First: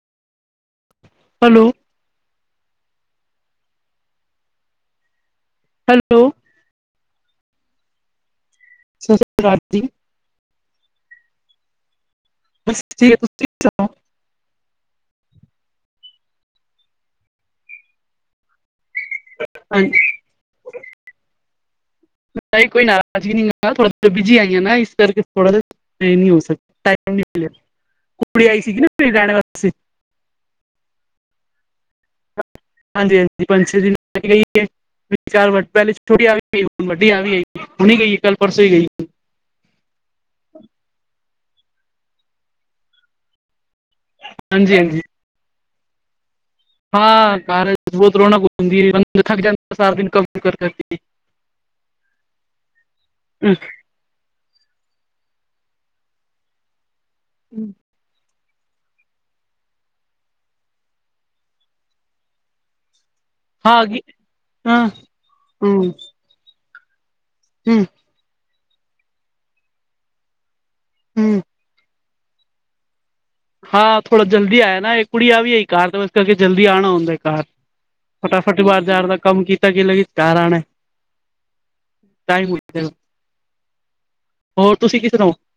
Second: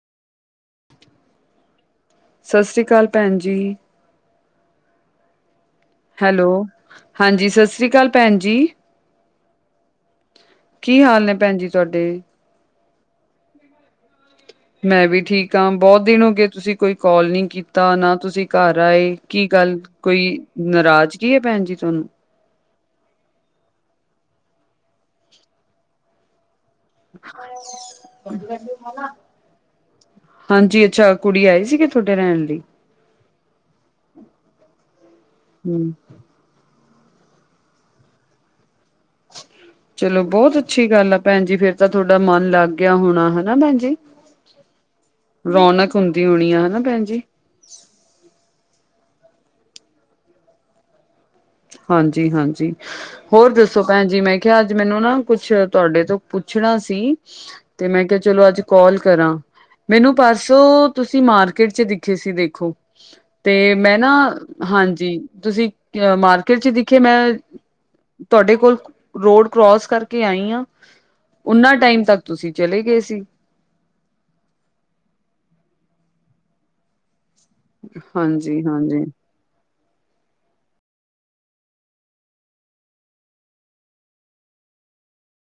Hello. ਸਸਰੀ ਕਾਲ ਭੈਣਜੀ। ਹੈ ਹੈਲੋ ਹਾਂਜੀ, ਸਸਰੀ ਕਾਲ ਪੈਂਣ ਜੀ। ਸਸਰੀਕਾਲ ਜੀ। ਕੀ ਹਾਲ ਨੇ ਪੈਣ ਜੀ ਤੁਆਡੇ? [inaudible] ਮੈਂ ਵੀ ਠੀਕ ਆ, ਬਹੁਤ ਦਿਨ ਹੋਗੇ ਤੁਸੀਂ ਕੋਈ ਕੋਲ ਨੀ ਕੀਤਾ ਨਾ ਤੁਸੀਂ ਘਾਰ ਆਏ। ਕੀ ਗੱਲ ਹਾਂਜੀ ਕੋਈ ਨਾਰਾਜ਼ਗੀ ਏ ਪੈੰਣ ਜੀ ਤੁਆਨੂੰ? ਨਹੀਂ, ਕੋਈ ਨਾਰਾਜ਼ਗੀ ਨਹੀਂ, ਮੈਂ ਥੋੜਾ ਬਿਜੀ ਹੈਗੀ ਆ ਨਾ ਇਸ ਕਰਕੇ ਥੋੜ੍ਹਾ ਜੇਆ ਤੇ ਨਹੀਂ ਹੋ ਸ ਸੀਗੀ ਨਾ ਮੇਰੀ ਹਾਂਨ। ਰਹਿਣ ਵਾਸਤੇ ਹਾਂਜੀ, ਅੱਛਾ ਕੁੜੀ ਆਈ ਸੀਗੀ ਤੁਹਾਡੇ ਰੇਣ ਲਈ? ਹਾਂਜੀ ਹਾਂਜੀ ਪੰਜ ਛੇਂ ਦਿਨ ਰੇਕੇ ਗਈ [inaudible] ਹਮ ਛੋਟੀ ਆ ਕੇ ਗਈ, ਹੁਣ ਵੱਡੀ ਆ ਗਈ ਏ, ਹੁਣੀ ਗਈ, ਕੱਲ੍ਹ ਪਰਸੋਂ ਹੀ ਗਈ। [inaudible] ਚਲੋ, ਬਹੁਤ ਅੱਛੀ ਗੱਲ ਏ ਪੈਂਣ ਜੀ, ਫੇਰ ਤਾਂ ਤੁਆਡਾ ਮਾਨ ਲਾਗ ਗਿਆ ਹੋਣਾ, ਹਨਾ ਪੈਂਣ ਜੀ? ਹਾਂਜੀ-ਹਾਂਜੀ। ਰੌਣਕ ਹੁੰਦੀ ਹੋਣੀ ਏ ਹਨ ਹਾਂ ਘਾਰ [inaudible] ਹਾਂਜੀ-ਹਾਂਜੀ ਹੋਰ ਦੱਸੋ? ਪੈਂਜੀ ਮੈਂ ਕਿਆ, ਅੱਜ ਮੈਨੂੰ ਨਾ ਕੁਛ ਤੁਹਾਡੇ ਤੋਂ ਪੁੱਛਣਾ ਸੀ, ਤੇ ਮੈਂ ਕਿਆ ਚਲੋ ਅੱਜ ਕਾਲ ਕਰਾਂ ਮੈਨੂੰ ਪਾਰਸੋਂ ਤੁਸੀਂ ਮਾਰਕੀਟ ਚ ਦਿਖੇ ਸੀ, ਦੇਖੋ! ਤੇ ਮੈਂ ਹਾਂ ਨਾ-ਹਾਂਜੀ, ਤੁਸੀਂ ਅ--ਮਾਰਕੀਟ ਚ ਦਿਖੇ, ਮੈਂ ਹਮ। ਤੁਆਡੇ ਕੋਲ ਰੋਡ ਕਰੋਸ ਕਰਕੇ ਆਈ ਆ, ਹੂੰ ਓਨਾਂ ਟਾਈਮ ਤੱਕ ਤੁਸੀਂ ਚਲੇ ਗਏ ਸੀ। ਹਾਂ, ਥੋੜਾ ਜਲਦੀ ਆਇਆ ਨਾ, ਇੱਕ ਕੁੜੀਆ ਵੀ ਕਾਰ ਤਾਂ ਇਸ ਕਰਕੇ ਜਲਦੀ ਆਉਣਾ ਹੁੰਦਾ ਕਾਰ ਫਟਾਫਟ ਬਾਹਾਰ ਹਾਂਜੀ-ਹਾਂਜੀ ਜਾਣ ਦਾ ਕੰਮ ਕੀਤਾ ਕੀ ਲ ਕਰਣਾ ਟਾਈ [unintelligible] ਹੋਰ ਤੁਸੀਂ ਕਿਦਰ ਓ?